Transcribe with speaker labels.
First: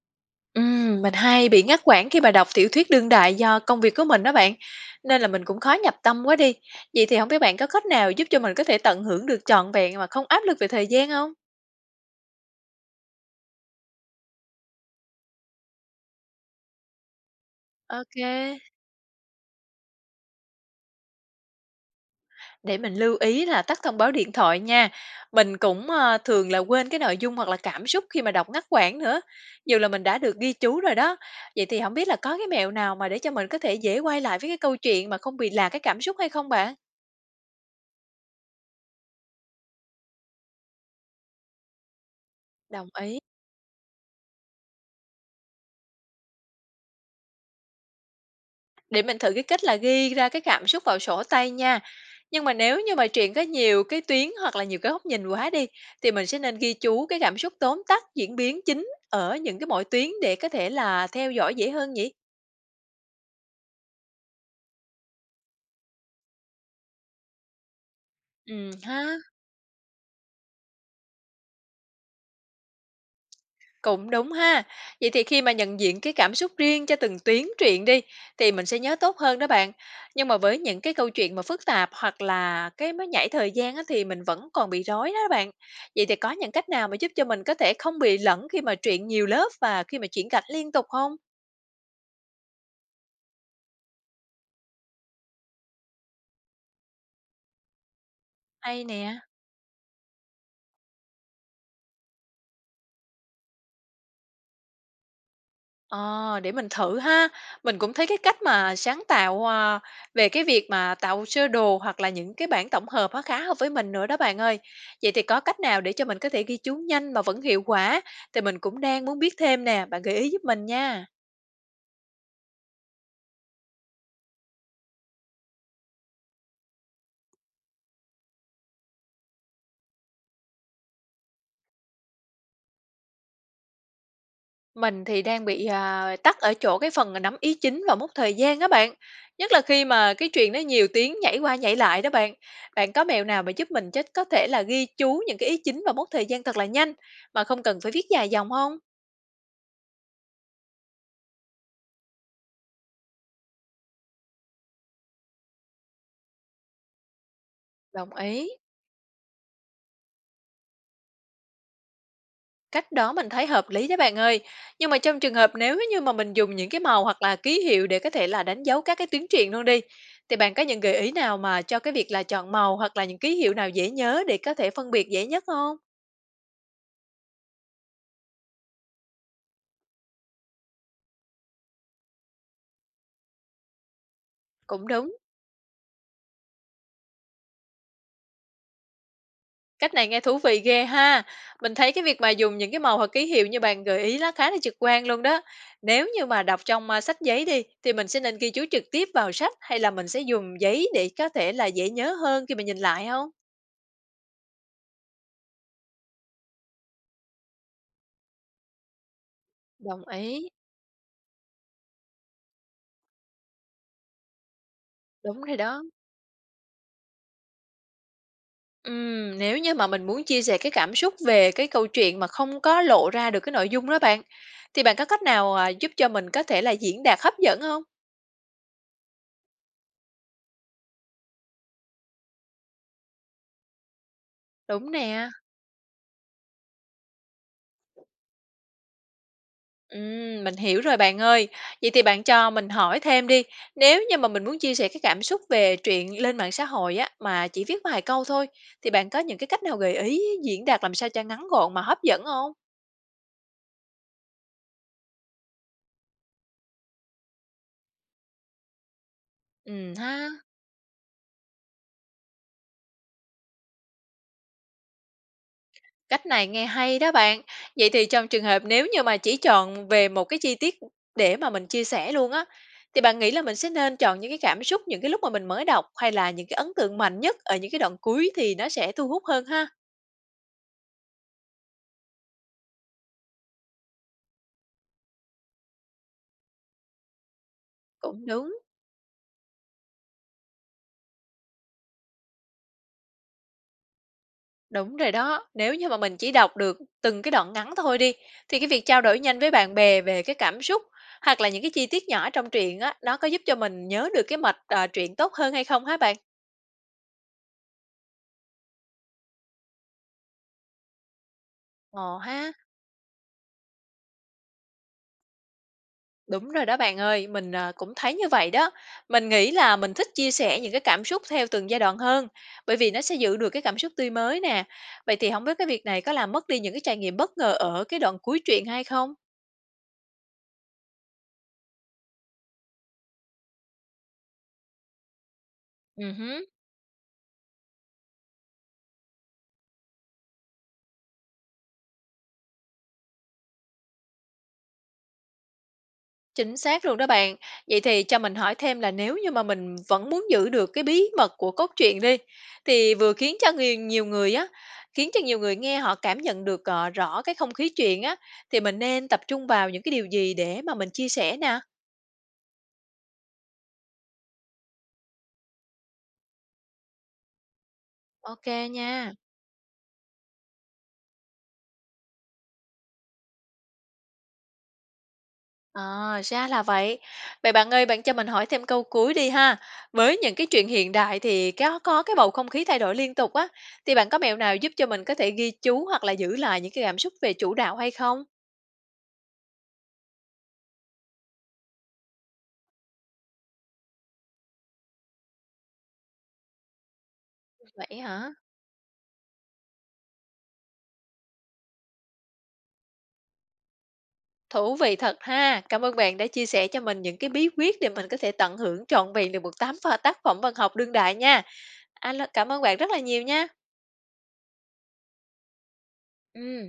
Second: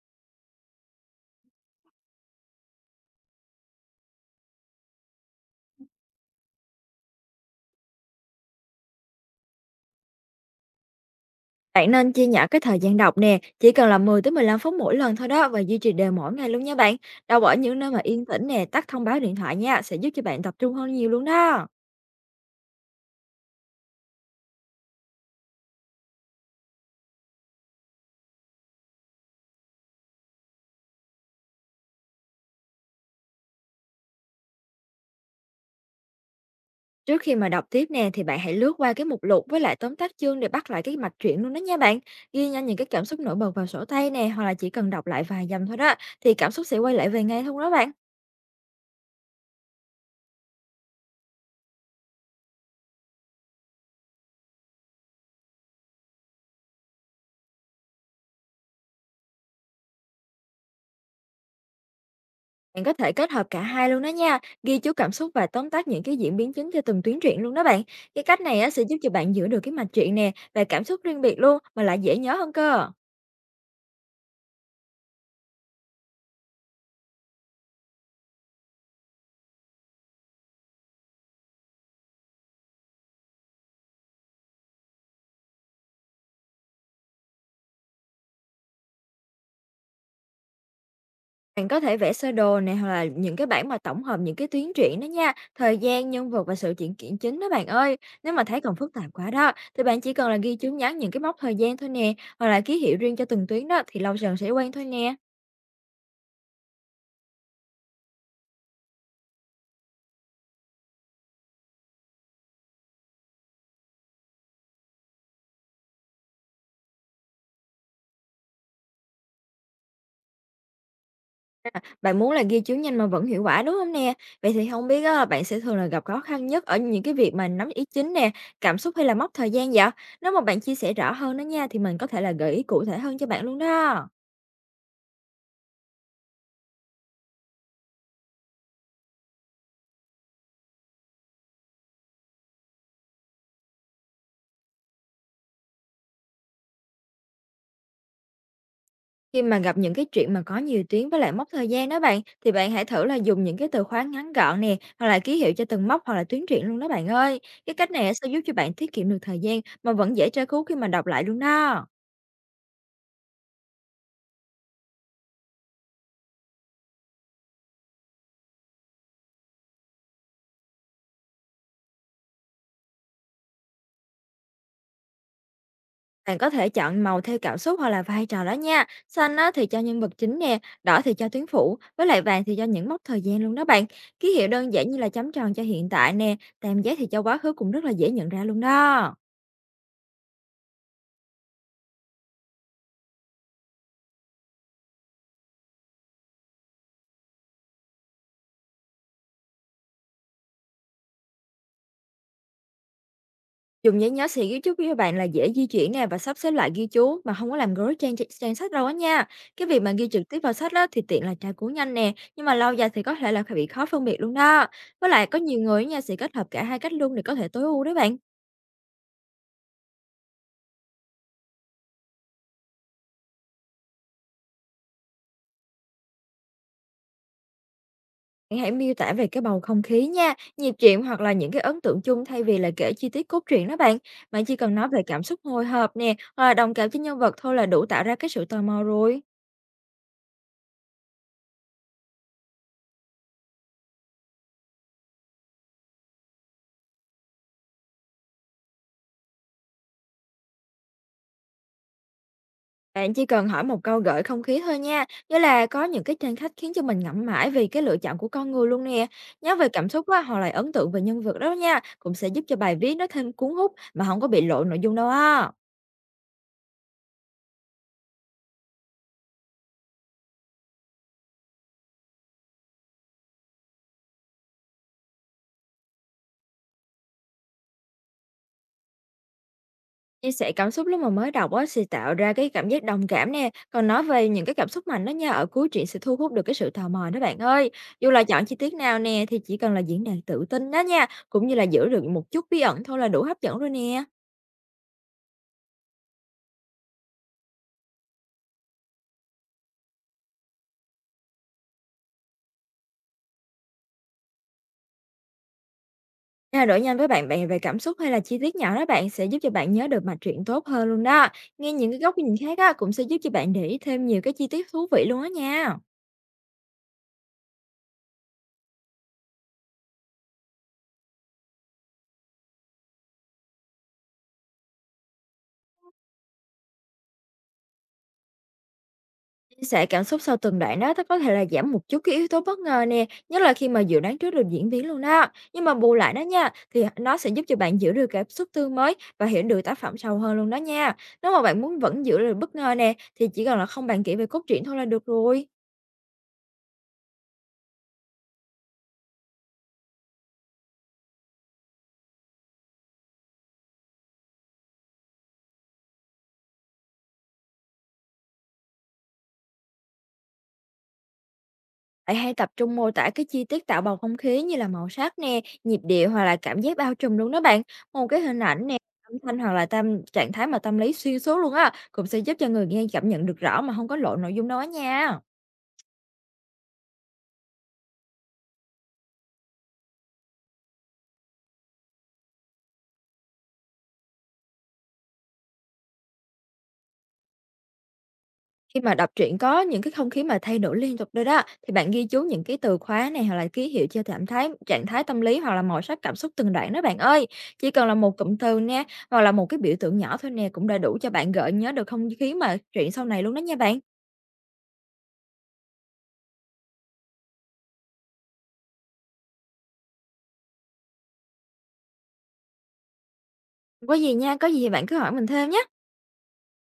Speaker 1: Mình hay bị ngắt quãng khi mà đọc tiểu thuyết đương đại do công việc của mình đó bạn, nên là mình cũng khó nhập tâm quá đi. Vậy thì không biết bạn có cách nào giúp cho mình có thể tận hưởng được trọn vẹn mà không áp lực về thời gian không?
Speaker 2: Bạn nên chia nhỏ cái thời gian đọc nè, chỉ cần là 10 tới 15 phút mỗi lần thôi đó và duy trì đều mỗi ngày luôn nha bạn. Đọc ở những nơi mà yên tĩnh
Speaker 1: OK,
Speaker 2: nè, tắt thông báo điện thoại nha, sẽ giúp cho bạn tập trung hơn nhiều luôn đó.
Speaker 1: để mình lưu ý là tắt thông báo điện thoại nha. Mình cũng, thường là quên cái nội dung hoặc là cảm xúc khi mà đọc ngắt quãng nữa, dù là mình đã được ghi chú rồi đó. Vậy thì không biết là có cái mẹo nào mà để cho mình có thể dễ quay lại với cái câu chuyện mà không bị lạc cái cảm xúc hay không bạn?
Speaker 2: Trước khi mà đọc tiếp nè thì bạn hãy lướt qua cái mục lục với lại tóm tắt chương để bắt lại cái mạch truyện luôn đó nha bạn. Ghi nhanh những cái
Speaker 1: Đồng
Speaker 2: cảm
Speaker 1: ý.
Speaker 2: xúc nổi bật vào sổ tay nè, hoặc là chỉ cần đọc lại vài dòng thôi đó thì cảm xúc sẽ quay lại về ngay thôi đó bạn.
Speaker 1: Để mình thử cái cách là ghi ra cái cảm xúc vào sổ tay nha. Nhưng mà nếu như mà truyện có nhiều cái tuyến hoặc là nhiều cái góc nhìn quá đi thì mình sẽ nên ghi chú cái cảm xúc tóm tắt diễn biến chính ở những cái mỗi tuyến để có thể là theo dõi dễ hơn nhỉ?
Speaker 2: Bạn có thể kết hợp cả hai luôn đó nha, ghi chú cảm xúc và tóm tắt những cái diễn biến chính cho từng tuyến truyện luôn đó bạn. Cái cách này á,
Speaker 1: Ừ
Speaker 2: sẽ giúp cho
Speaker 1: ha.
Speaker 2: bạn giữ được cái mạch truyện nè và cảm xúc riêng biệt luôn mà lại dễ nhớ hơn cơ.
Speaker 1: Cũng đúng ha. Vậy thì khi mà nhận diện cái cảm xúc riêng cho từng tuyến truyện đi thì mình sẽ nhớ tốt hơn đó bạn. Nhưng mà với những cái câu chuyện mà phức tạp hoặc là cái mới nhảy thời gian á, thì mình vẫn còn bị rối đó bạn. Vậy thì có những cách nào mà giúp cho mình có thể không bị lẫn khi mà truyện nhiều lớp và khi mà chuyển gạch liên tục không?
Speaker 2: Bạn có thể vẽ sơ đồ này hoặc là những cái bảng mà tổng hợp những cái tuyến truyện đó nha, thời gian, nhân vật và sự kiện kiện chính đó bạn ơi. Nếu mà thấy còn
Speaker 1: Hay
Speaker 2: phức tạp
Speaker 1: nè.
Speaker 2: quá đó, thì bạn chỉ cần là ghi chú ngắn những cái mốc thời gian thôi nè, hoặc là ký hiệu riêng cho từng tuyến đó thì lâu dần sẽ quen thôi nè.
Speaker 1: Ờ, để mình thử ha. Mình cũng thấy cái cách mà sáng tạo, về cái việc mà tạo sơ đồ hoặc là những cái bảng tổng hợp á khá hợp với mình nữa đó bạn ơi. Vậy thì có cách nào để cho mình có thể ghi chú nhanh mà vẫn hiệu quả? Thì mình cũng đang muốn biết thêm nè, bạn gợi ý giúp mình nha.
Speaker 2: Bạn muốn là ghi chú nhanh mà vẫn hiệu quả, đúng không nè? Vậy thì không biết á, bạn sẽ thường là gặp khó khăn nhất ở những cái việc mà nắm ý chính nè, cảm xúc hay là mốc thời gian vậy? Nếu mà bạn chia sẻ rõ hơn đó nha, thì mình có thể là gợi ý cụ thể hơn cho bạn luôn đó.
Speaker 1: Mình thì đang bị tắc ở chỗ cái phần nắm ý chính và mốc thời gian á bạn. Nhất là khi mà cái chuyện nó nhiều tiếng nhảy qua nhảy lại đó bạn. Bạn có mẹo nào mà giúp mình chết có thể là ghi chú những cái ý chính và mốc thời gian thật là nhanh mà không cần phải viết dài dòng không?
Speaker 2: Khi mà gặp những cái chuyện mà có nhiều tuyến với lại mốc thời gian đó bạn, thì bạn hãy thử là dùng những cái từ khóa ngắn gọn nè, hoặc là ký hiệu cho từng mốc hoặc là tuyến truyện luôn đó bạn ơi. Cái cách này
Speaker 1: Đồng
Speaker 2: á sẽ giúp
Speaker 1: ý.
Speaker 2: cho bạn tiết kiệm được thời gian mà vẫn dễ tra cứu khi mà đọc lại luôn đó.
Speaker 1: Cách đó mình thấy hợp lý đó bạn ơi. Nhưng mà trong trường hợp nếu như mà mình dùng những cái màu hoặc là ký hiệu để có thể là đánh dấu các cái tuyến truyền luôn đi, thì bạn có những gợi ý nào mà cho cái việc là chọn màu hoặc là những ký hiệu nào dễ nhớ để có thể phân biệt dễ nhất không?
Speaker 2: Bạn có thể chọn màu theo cảm xúc hoặc là vai trò đó nha. Xanh á, thì cho nhân vật chính nè, đỏ thì cho tuyến phụ, với lại vàng thì cho những mốc thời gian luôn đó bạn. Ký hiệu đơn
Speaker 1: Cũng
Speaker 2: giản như là
Speaker 1: đúng.
Speaker 2: chấm tròn cho hiện tại nè, tam giác thì cho quá khứ cũng rất là dễ nhận ra luôn đó.
Speaker 1: Cách này nghe thú vị ghê ha. Mình thấy cái việc mà dùng những cái màu hoặc ký hiệu như bạn gợi ý là khá là trực quan luôn đó. Nếu như mà đọc trong sách giấy đi thì mình sẽ nên ghi chú trực tiếp vào sách hay là mình sẽ dùng giấy để có thể là dễ nhớ hơn khi mà nhìn lại không?
Speaker 2: Dùng giấy nhớ sẽ ghi chú với bạn là dễ di chuyển nè và sắp xếp lại ghi chú mà không có làm rối trang trang sách đâu á nha. Cái việc mà
Speaker 1: Đồng
Speaker 2: ghi trực tiếp
Speaker 1: ý.
Speaker 2: vào sách đó thì tiện là tra cứu nhanh nè, nhưng mà lâu dài thì có thể là bị khó phân biệt luôn đó. Với lại có
Speaker 1: Đúng rồi
Speaker 2: nhiều
Speaker 1: đó.
Speaker 2: người á nha sẽ kết hợp cả hai cách luôn để có thể tối ưu đấy bạn.
Speaker 1: Nếu như mà mình muốn chia sẻ cái cảm xúc về cái câu chuyện mà không có lộ ra được cái nội dung đó bạn, thì bạn có cách nào, giúp cho mình có thể là diễn đạt hấp dẫn không?
Speaker 2: Bạn hãy miêu tả về cái bầu không khí nha, nhịp truyện hoặc là những cái ấn tượng chung thay vì là kể chi tiết cốt truyện đó bạn. Bạn chỉ cần nói
Speaker 1: Đúng
Speaker 2: về cảm
Speaker 1: nè.
Speaker 2: xúc hồi hộp nè, hoặc là đồng cảm với nhân vật thôi là đủ tạo ra cái sự tò mò rồi.
Speaker 1: Mình hiểu rồi bạn ơi. Vậy thì bạn cho mình hỏi thêm đi, nếu như mà mình muốn chia sẻ cái cảm xúc về chuyện lên mạng xã hội á, mà chỉ viết vài câu thôi, thì bạn có những cái cách nào gợi ý diễn đạt làm sao cho ngắn gọn mà hấp dẫn không?
Speaker 2: Bạn chỉ cần hỏi một câu gợi không khí thôi nha, nghĩa là có những cái tranh khách khiến cho mình ngẫm mãi về cái lựa chọn của con người luôn nè. Nhớ về cảm xúc á,
Speaker 1: Ha.
Speaker 2: hoặc là ấn tượng về nhân vật đó nha, cũng sẽ giúp cho bài viết nó thêm cuốn hút mà không có bị lộ nội dung đâu á.
Speaker 1: Cách này nghe hay đó bạn. Vậy thì trong trường hợp nếu như mà chỉ chọn về một cái chi tiết để mà mình chia sẻ luôn á, thì bạn nghĩ là mình sẽ nên chọn những cái cảm xúc, những cái lúc mà mình mới đọc hay là những cái ấn tượng mạnh nhất ở những cái đoạn cuối thì nó sẽ thu hút hơn ha?
Speaker 2: Chia sẻ cảm xúc lúc mà mới đọc á sẽ tạo ra cái cảm giác đồng cảm nè, còn nói về những cái cảm xúc mạnh đó nha, ở cuối truyện sẽ thu hút được cái sự tò mò đó bạn ơi. Dù là
Speaker 1: Cũng
Speaker 2: chọn
Speaker 1: đúng,
Speaker 2: chi tiết nào nè thì chỉ cần là diễn đạt tự tin đó nha, cũng như là giữ được một chút bí ẩn thôi là đủ hấp dẫn rồi nè.
Speaker 1: đúng rồi đó. Nếu như mà mình chỉ đọc được từng cái đoạn ngắn thôi đi, thì cái việc trao đổi nhanh với bạn bè về cái cảm xúc hoặc là những cái chi tiết nhỏ trong truyện á, nó có giúp cho mình nhớ được cái mạch truyện tốt hơn hay không hả bạn?
Speaker 2: Trao đổi nhanh với bạn bè về cảm xúc hay là chi tiết nhỏ đó bạn sẽ giúp cho bạn nhớ được mạch truyện tốt hơn luôn đó. Nghe những cái
Speaker 1: Ồ
Speaker 2: góc nhìn
Speaker 1: ha.
Speaker 2: khác á cũng sẽ giúp cho bạn để ý thêm nhiều cái chi tiết thú vị luôn á nha.
Speaker 1: Đúng rồi đó bạn ơi, mình, cũng thấy như vậy đó. Mình nghĩ là mình thích chia sẻ những cái cảm xúc theo từng giai đoạn hơn, bởi vì nó sẽ giữ được cái cảm xúc tươi mới nè. Vậy thì không biết cái việc này có làm mất đi những cái trải nghiệm bất ngờ ở cái đoạn cuối truyện hay không?
Speaker 2: Chia sẻ cảm xúc sau từng đoạn đó nó có thể là giảm một chút cái yếu tố bất ngờ nè, nhất là khi mà dự đoán trước được diễn biến luôn đó. Nhưng mà bù lại đó
Speaker 1: Hứm,
Speaker 2: nha, thì nó sẽ giúp cho bạn giữ được cảm xúc tươi mới và hiểu được tác phẩm sâu hơn luôn đó nha. Nếu mà bạn muốn vẫn giữ được bất ngờ nè, thì chỉ cần là không bàn kỹ về cốt truyện thôi là được rồi.
Speaker 1: chính xác luôn đó bạn. Vậy thì cho mình hỏi thêm là nếu như mà mình vẫn muốn giữ được cái bí mật của cốt truyện đi, thì vừa khiến cho nhiều người nghe họ cảm nhận được, rõ cái không khí truyện á, thì mình nên tập trung vào những cái điều gì để mà mình chia sẻ nè?
Speaker 2: Bạn hãy tập trung mô tả cái chi tiết tạo bầu không khí như là màu sắc nè, nhịp điệu hoặc là cảm giác bao trùm luôn đó bạn. Một cái hình
Speaker 1: OK
Speaker 2: ảnh nè, âm
Speaker 1: nha.
Speaker 2: thanh hoặc là tâm trạng thái mà tâm lý xuyên suốt luôn á, cũng sẽ giúp cho người nghe cảm nhận được rõ mà không có lộ nội dung đó nha.
Speaker 1: À, ra là vậy. Vậy bạn ơi, bạn cho mình hỏi thêm câu cuối đi ha. Với những cái chuyện hiện đại thì có cái bầu không khí thay đổi liên tục á, thì bạn có mẹo nào giúp cho mình có thể ghi chú hoặc là giữ lại những cái cảm xúc về chủ đạo hay không?
Speaker 2: Khi mà đọc truyện có những cái không khí mà thay đổi liên tục rồi đó, thì bạn ghi chú những cái từ khóa này hoặc là ký hiệu cho cảm thái, trạng thái tâm lý hoặc là màu sắc cảm xúc từng đoạn đó bạn ơi. Chỉ cần là
Speaker 1: Vậy
Speaker 2: một
Speaker 1: hả?
Speaker 2: cụm từ nha, hoặc là một cái biểu tượng nhỏ thôi nè cũng đã đủ cho bạn gợi nhớ được không khí mà truyện sau này luôn đó nha bạn.
Speaker 1: Thú vị thật ha. Cảm ơn bạn đã chia sẻ cho mình những cái bí quyết để mình có thể tận hưởng trọn vẹn được một tám pha tác phẩm văn học đương đại nha. A, cảm ơn bạn rất là nhiều nha.
Speaker 2: Không có gì nha, có gì thì bạn cứ hỏi mình thêm nhé.
Speaker 1: Ừ.